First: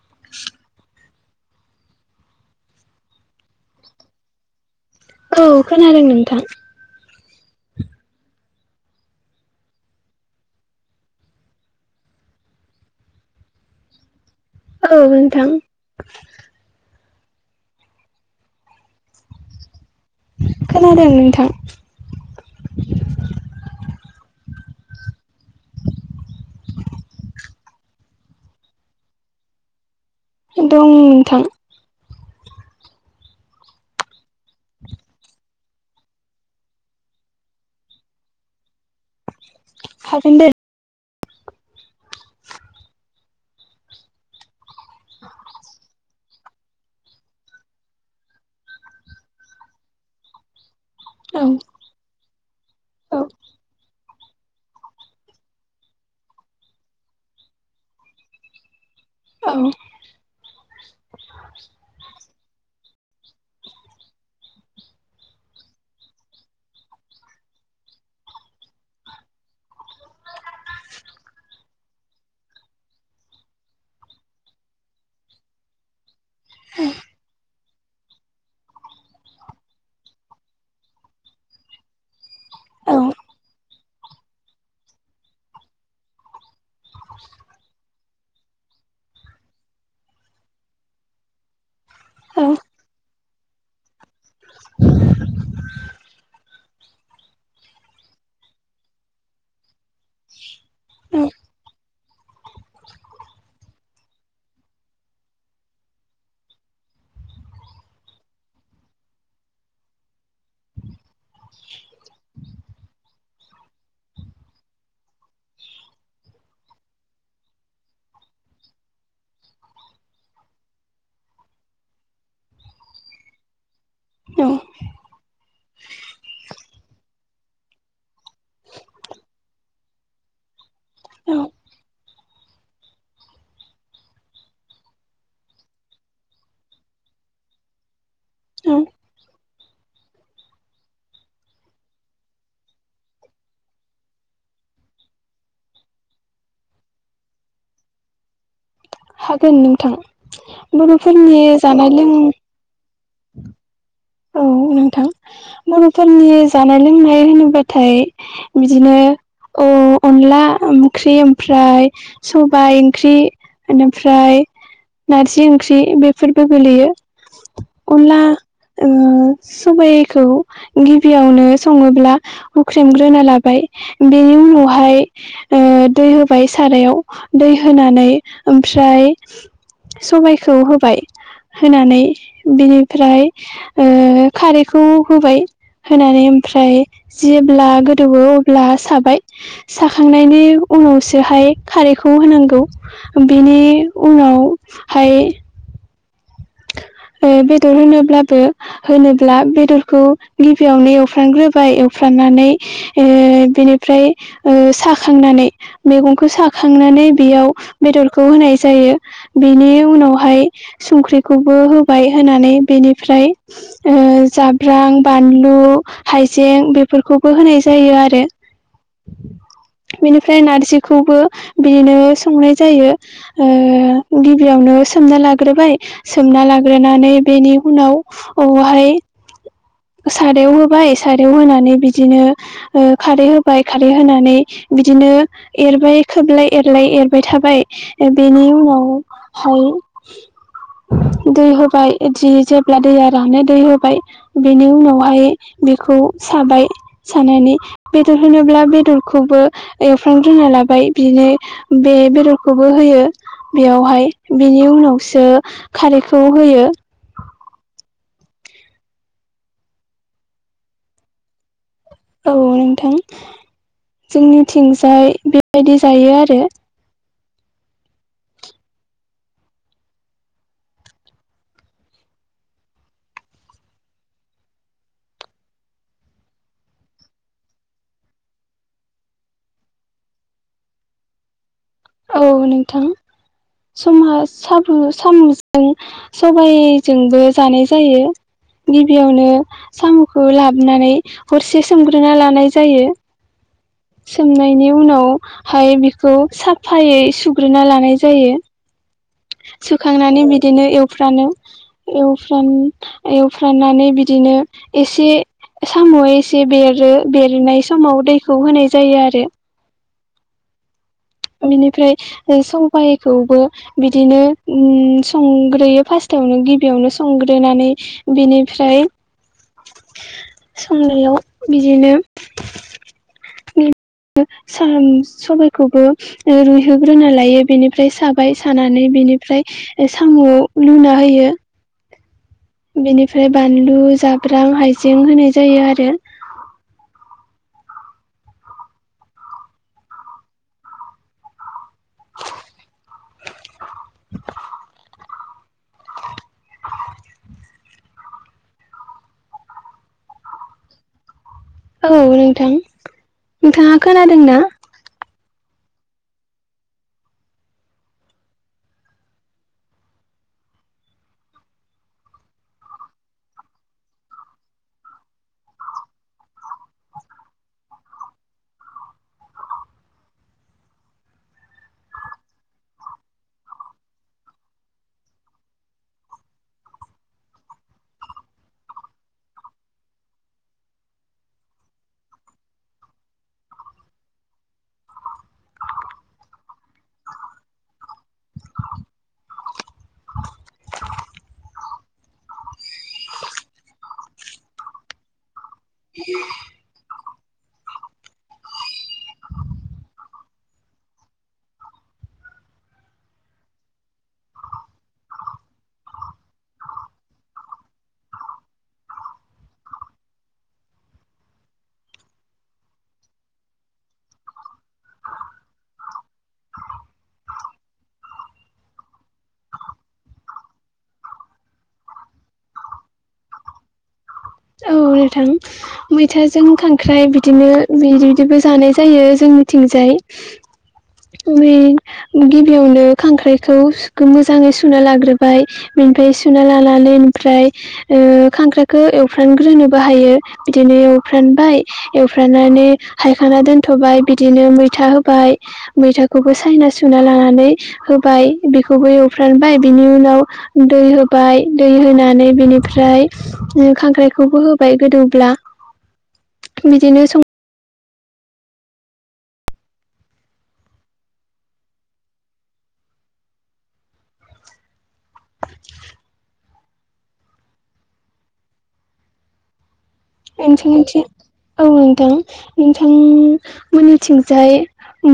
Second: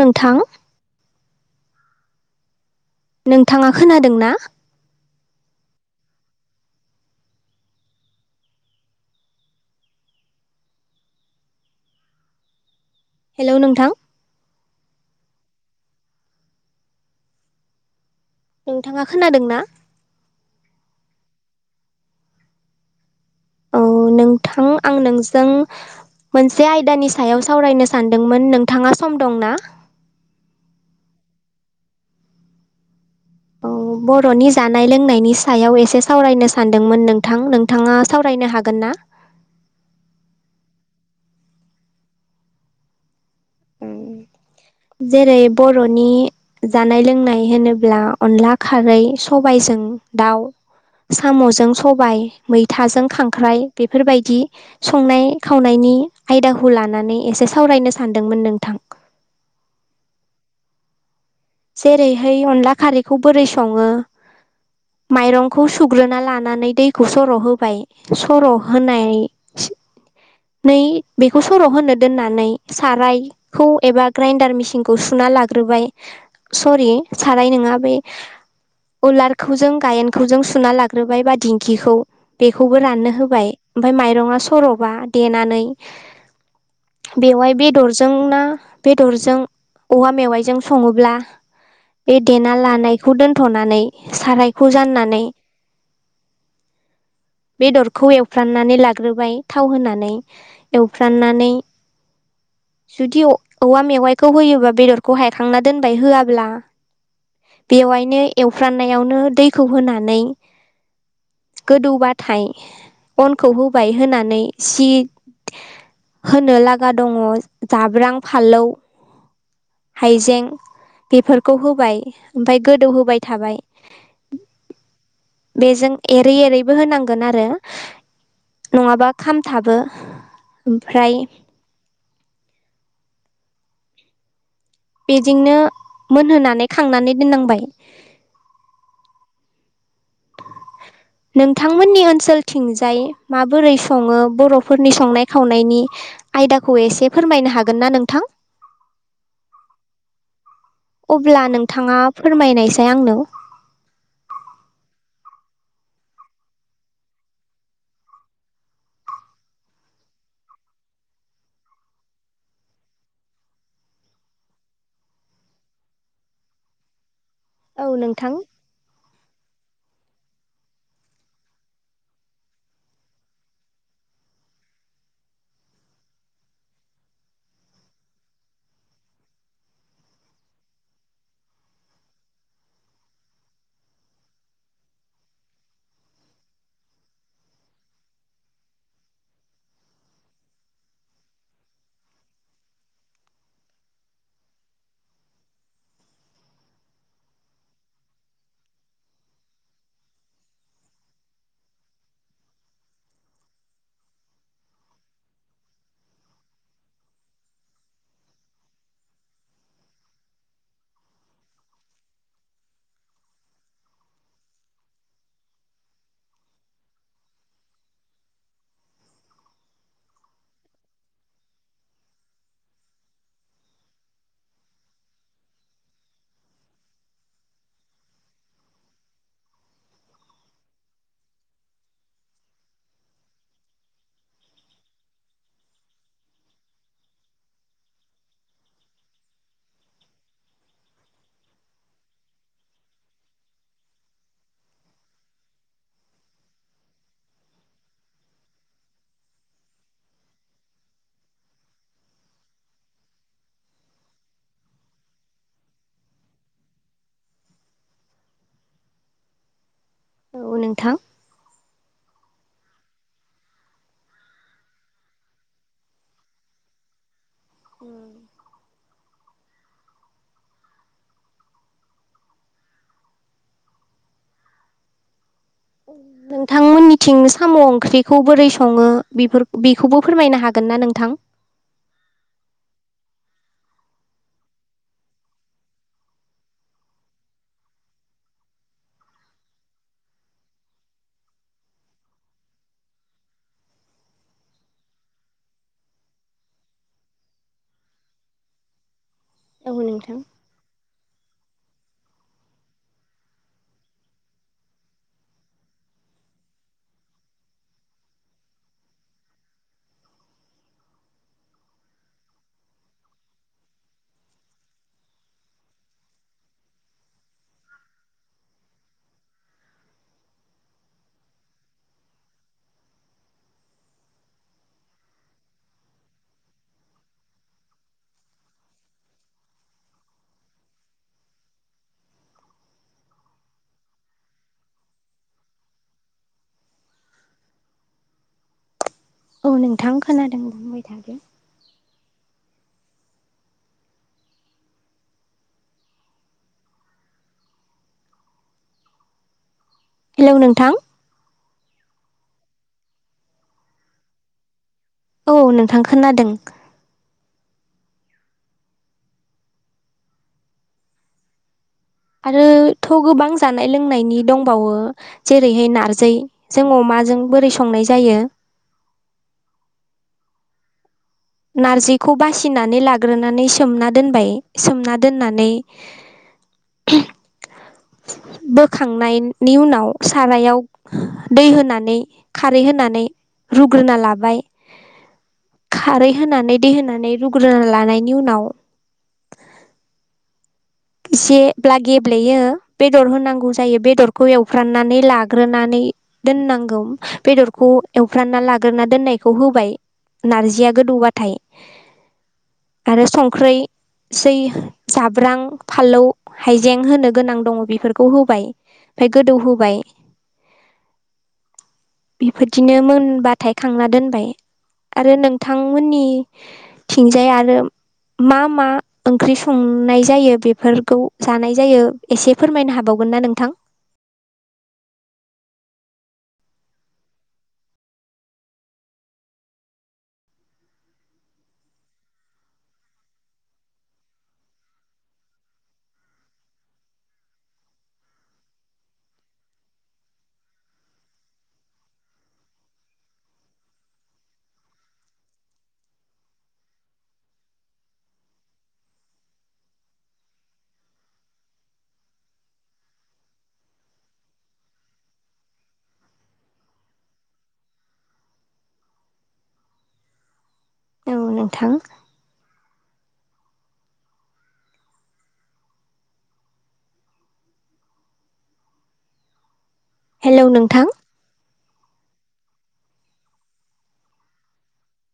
नोंथां नोंथांङा खोनादोंना औ खोनादों नोंथां हेलौ नोंथां औ नोंथां नोंथांङा खोनादों ना खोनादों नोंथां औ नोंथां आं नोंजों मोनसे आयदानि सायाव सावरायनो सानदोंमोन नोंथांङा सम दं ना दं नोंथां औ बर'नि जानाय लोंनायनि सायाव एसे सावरायनो सानदोंमोन नोंथां नोंथांङा सावरायनो हागोन ना हागोन दे उम जेरै बर'नि जानाय लोंनाय होनोब्ला अनला खारै सबायाइ सबायजों दाउ औ साम'जों सबाय मैथाजों औ खांख्राइ बेफोरबायदि संनाय खावनायनि आयदाखौ लानानै एसे सावरायनो सानदोंमोन नोंथां औ जेरैहाय अनला खारैखौ बोरै संङो माइरंखौ सुग्रोना लानानै दैखौ सर' होबाय सर' होनाय [unintelligible] नै बेखौ सर' होनो दोननानै सारायखौ एबा ग्राइडार मिसिनखौ सु सुना लाग्रोबाय सरि सारानाय नंङा बे उलारखौ जों गायेनखौ जों सुना लाग्रोबाय बा दिंखिखौ बेखौबो औ राननो होबाय ओमफ्राय माइरङा सर'बा देनानै बेवहाय बेदरजों ना बेदरजों औवा मेवाइजों संङोब्ला बे औ देना लानायखौ दोनथ'नानै सारायखौ जाननानै बेदरखौ एवफ्राननानै लाग्रोबाय थाव होनानै एवफ्राननानै [unintelligible] जुदि औवा मेवाइखौ होयोबा बेदरखौ हायखांना दोनबाय होआब्ला बेवहायनो एवफ्रानायावनो दैखौ होनानै गोदौबा थाइ अनखौ होबाय होनानै सि होनो लागा दंङो जाब्रां फालौ हायजें बेफोरखौ होबाय ओमफ्राय गोदौ होबाय थाबाय औ बेजों एरै एरैबो होनां गोन आरो नंङा खामथाबो ओमफ्राय [inaudible] औ बेजोंनो मोनहोनानै खांनानै दोननांबाय उम नोंथांमोननि ओनसोलथिंजाय माबोरै सङो बर'फोरनि संनाय खावनायनि आयदाखौ एसे फोरमायनो हागोन ना नोंथां? हागोन नोंथां। बर'फोरनि अब्ला जानाय नोंथाङा लों- फोरमायनायसाय आंनो औ नोंथां बर'फोरनि जानाय लोंनाय होनोब्लाथाय बिदिनो औ अनला ओंख्रि ओमफ्राय सबाइ ओंख्रि बेनिफ्राय नारजि ओंख्रि बेफोरबो गोलैयो औ अनला नोंथां ओ सबाइखौ गिबियावनो सङोब्ला हुख्रेमग्रोना लाबाय बे नि उनावहाय ओ दै होबाय सारायाव दै होनानै ओमफ्राय सबायखौ होबाय होनानै बिनिफ्राय ओ खारैखौ होबाय होनानै ओमफ्राय जेब्ला गोदौवो अब्ला साबाय साखांनायनि उनावसोहाय खारैखौ होनांगौ बिनि उनावहाय [inaudible] ओ बेदर होनोब्लाबो होनोब्ला बेदरखौ गिबियावनो एवफ्रामग्रोबाय एवफ्रा मनानै बेनिफ्राय ओ साखांनानै मेगनखौ साखांनानै बेयाव बेदरखौ होनाय जायो बेनि उनावहाय संख्रि खौबो होबाय होनानै बेनिफ्राय ओ जाब्रां बानलु हाय जें बेफोरखौबो होनाय जायो आरो। [inaudible] बिनिफ्राय नारजिखौबो बिदिनो संनाय जायो ओ गिबियावनो सोमना लाग्रोबाय सोमना लाग्रोनानै बेनि उनाव बावहाय सारायाव होबाय सारायाव होनानै बिदिनो ओ खारै होबाय खारै होनानै बिदिनो एरबाय खोबलाय एरलाय एरबाय थाबाय बेनि उनाव औ [inaudible] दै होबाय जि जेब्ला दैया रानो दै होबाय बिनि उनावहाय बे खौ साबाय सानानै बेदर होनोब्ला बेदरखौबो एवफ्रांग्रोना लाबाय बिदिनो बे बेदरखौबो होयो बेयावहाय बिनि उनावसो खारैखौ होयो। औ नोंथां। औ नोंथां। जोंनिथिंजाय बेबायदि जायो आरो। उम नोंथांमोननिथिं साम' ओंख्रिखौ बोरै सङो बेफोर बेखौबो फोरमायनो हागोन ना नोंथां औ नोंथां समहा साबु साम'जों सबायजोंबो जानाय जायो। गिबियावनो साम'खौ लाबोनानै हरसे सोमग्रोना लानाय जायो। सोमनायनि उनावहाय बिखौ साफायै सुग्रोना लानाय जायो। औ नोंथां सुखांनानै बिदिनो एव फ्रानो एवफ्राम एवफ्रामनानै बिदिनो एसे साम' एसे बेरो बेरनाय समाव दैखौ होनाय जायो आरो बिनिफ्राय सबाइखौबो बिदिनो संग्रोयो फार्स्ट दावनो गिबियावनो संग्रोनानै बिनिफ्राय संनायाव बिदिनो स सबाइखौबो रुइहोग्रोना लायो बेनिफ्राय साबाय सानानै बिनिफ्राय साम'आव लुना [unintelligible] बेनिफ्राय बानलु जाब्रां हायजें होनाय जायो आरो औ नोंथां खोनादों बुंबाय थादो [unintelligible] हेलौ नोंथां औ नोंथां नोंथाङा खोनादों ना औ नोंथां खोनादों आरो थ' गोबां जानाय लोंनायनि दंबावो जेरैहाय नारजि जों अमा जों बोरै संनाय जायो नारजिखौ बासिनानै लाग्रोनानै सोमना दोनबाय सोमना दोननानै [inaudible] बोखांनायनि उनाव सारायाव दै होनानै खारै होनानै रुग्रोना लाबाय खारै होनानै दै होनानै रुग्रोना लानायनि उनाव एसेब्ला गेब्लेयो बेदर होनांगौ जायो बेदरखौ एवफ्राननानै लाग लाग्रोनानै दोननांगौ बेदरखौ एवफ्रानना लाग्रोना दोननायखौ होबाय नारजिआ गोदौबाथाय आरो संख्रैसै जाब्रां फानलौ हाइजें होनो गोनां दङ बेफोरखौ होबाय ओमफ्राय गोदौ होबाय बेफोरदिनो मोनबाथाय खांना दोनबाय आरो नोंथांमोननि थिंजाय आरो मा मा ओंख्रि संनाय जायो बे फोरफोरखौ जानाय जायो एसे फोरमायनो हाबावगोन ना नोंथां औ नोंथां मैथाजों खांख्राइ बिदिनो बि बिदिबो जानाय जायो जों निथिंजाय ओमफ्राय गिबियावनो खांख्राइखौ मोजाङै सुना लाग्रोबाय मफ्राय सुना लानानै ओमफ्राय खांख्राखौ एवफ्रानग्रोनो बाहायो बिदिनो एवफ्रानबाय एवफ्रामनानै हायखांना दोनथ'बाय बिदिनो मैथा होबाय मैथाखौबो सायना सुना लानानै होबाय बेखौबो एव फ्रानबाय बिनि उनाव दै होबाय दै होनानै बिनिफ्राय खांख्राइखौबो होबाय गोदौब्ला बिदिनो सं औ नोंथां हेलौ नोंथां नोंसोरनिथिं औ नोंथां नोंथां मोननिथिंजाय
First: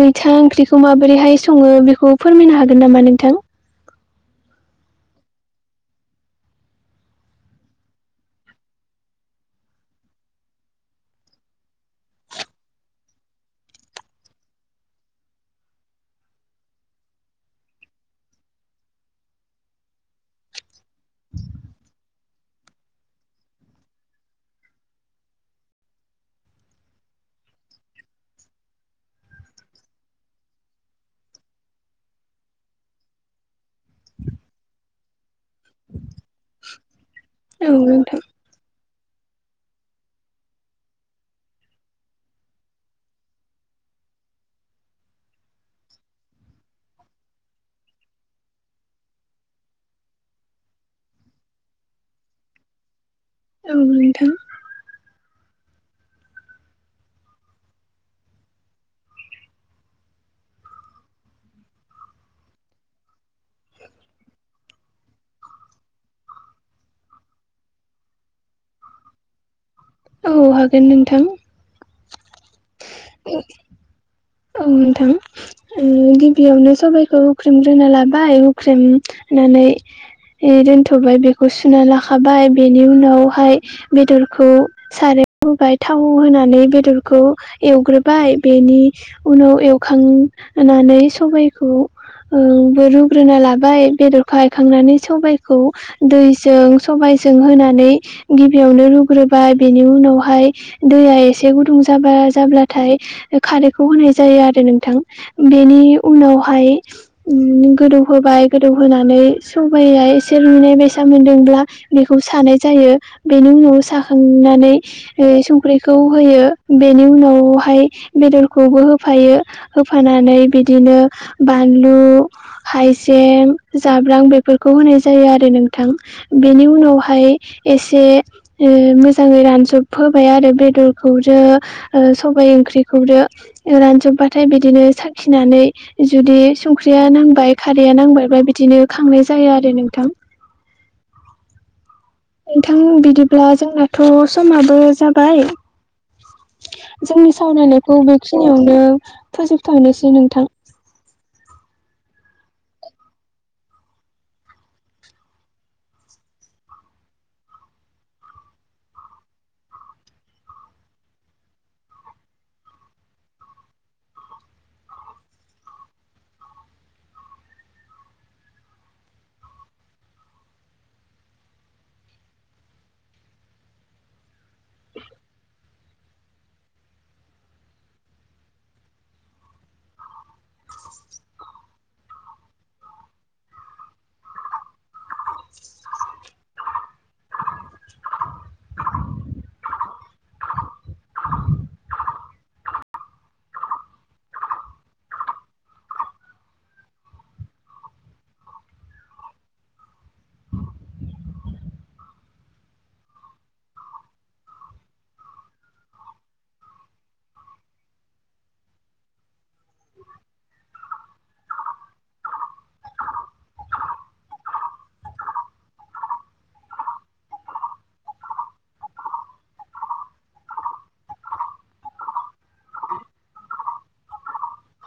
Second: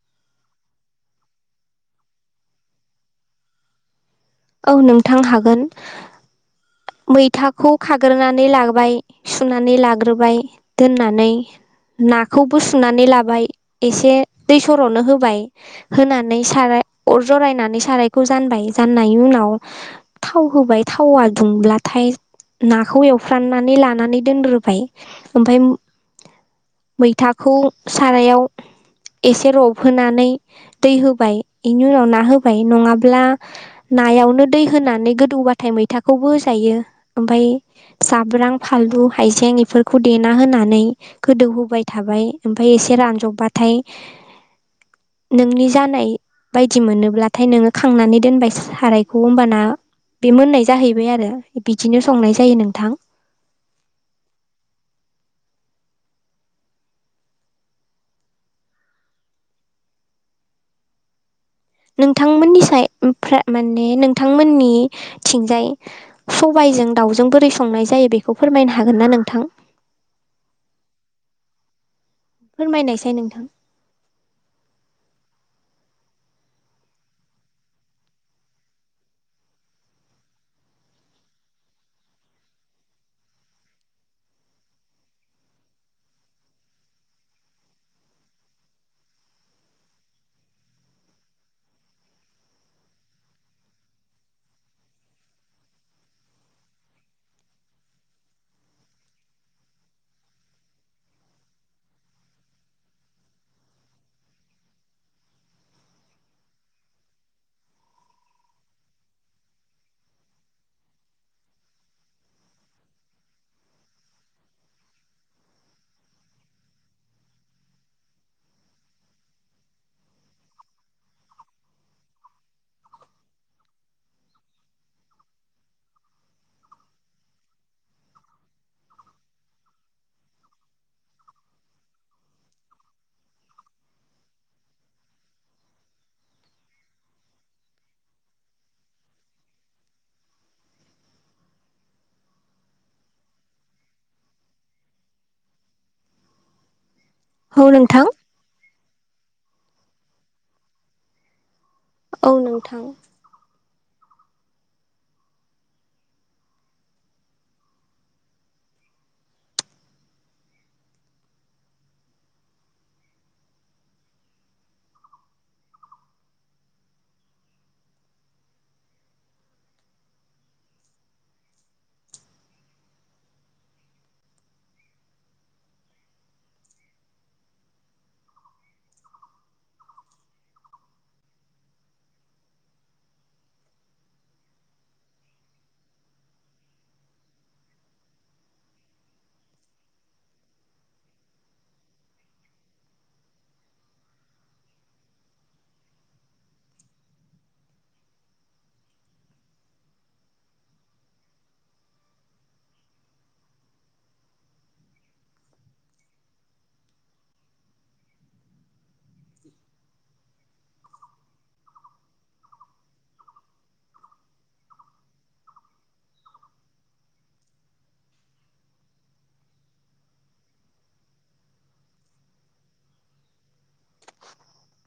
मैथा ओंख्रिखौ माबोरैहाय सङो बेखौ फोरमायनो हागोन नामा नोंथां औ नोंथां हागोन मैथाखौ खाग्रोनानै लाबाय सुनानै लाग्रोबाय दोननानै नाखौबो सुनानै लाबाय एसे दै सर'नो होबाय होनानै साराय अर जरायनानै सारायखौ जानबाय जाननाय नि उनाव थाव होबाय थावा दुंब्लाथाय नाखौ एवफ्राननानै लानानै दोनग्रोबाय ओमफाय मैथाखौ सारायाव एसे रबहोनानै दै होबाय बेनि उनाव ना होबाय नङाब्ला नायावनो दै होनानै गोदौबाथाय मैथाखौबो होजायो ओमफ्राय औ नोंथां जाब्रां फानलु हाइजें इफोरखौ देना होनानै गोदौहोबाय थाबाय ओमफ्राय एसे रानजबबाथाय। नोंनि जानाय बायदि मोनोब्लाथाय नोङो खांनानै दोनबायस सारायखौ होनबाना बे मोननाय जाहैबाय आरो बिदिनो संनाय जायो नोंथां। औ नोथां। नोंथांमोननि साय माने नोंथांमोननिथिंजाय सबाय [unintelligible] दाउजों बोरै संनाय जायो बेखौ फोरमायनो हागोन ना नोंथां? औ हागोन नोंथां। फोरमायनायसाय नोंथां औ नोंथां। गिबियावनो सबाइखौ हुख्रेमग्रोना लाबाय हुख्रेम होननानै दोनथ'बाय बेखौ सुना लाखाबाय बेनि उनावहाय बेदरखौ सारा याव होबाय थाव होनानै बेदरखौ एवग्रोबाय बेनि उनाव एवखांनानै सबाइखौ बो रुग्रोना लाबाय बेदरखौ हायखांनानै सबाइखौ दैजों सबाइ जों होनानै गिबियावनो रुग्रोबाय बेनि उनावहाय दैया एसे गुदुं जाबा। जाब्लाथाय खारैखौ होनाय जायो आरो नोंथां बेनि उनावहाय गोदौ होबाय गोदौ होनोनानै सबाइया एसे रुनाय बेसा मोनदोंब्ला बेखौ सा नाय जायो बेनि उनाव साखांनानै संख्रिखौ होयो बेनि उना वहाय बेदरखौबो होफायो होफानानै बिदिनो बानलु हाइजें जाब्रां बेफोरखौ होनाय जायो आरो नोंथां बेनि उनावहाय एसे मोजाङै रानजोब होबाय आरो बेदरखौ जो ओ सबाय ओंख्रिखौबो रानजोबबाथाय बिदिनो साखिनानै जुदि संख्रि या नांबाय खारैया नांबाय बा बिदिनो खांनाय जायो आरो नोंथां। नोंथां बिदिब्ला जोंनाथ' समाबो जाबाय। जोंनि औ सावरायनायखौ नोंथां बेखिनियावनो फोजोबथ'नोसै नोंथां। औ नोंथां। [inaudible] [inaudible] [inaudible] [inaudible] [inaudible] [inaudible]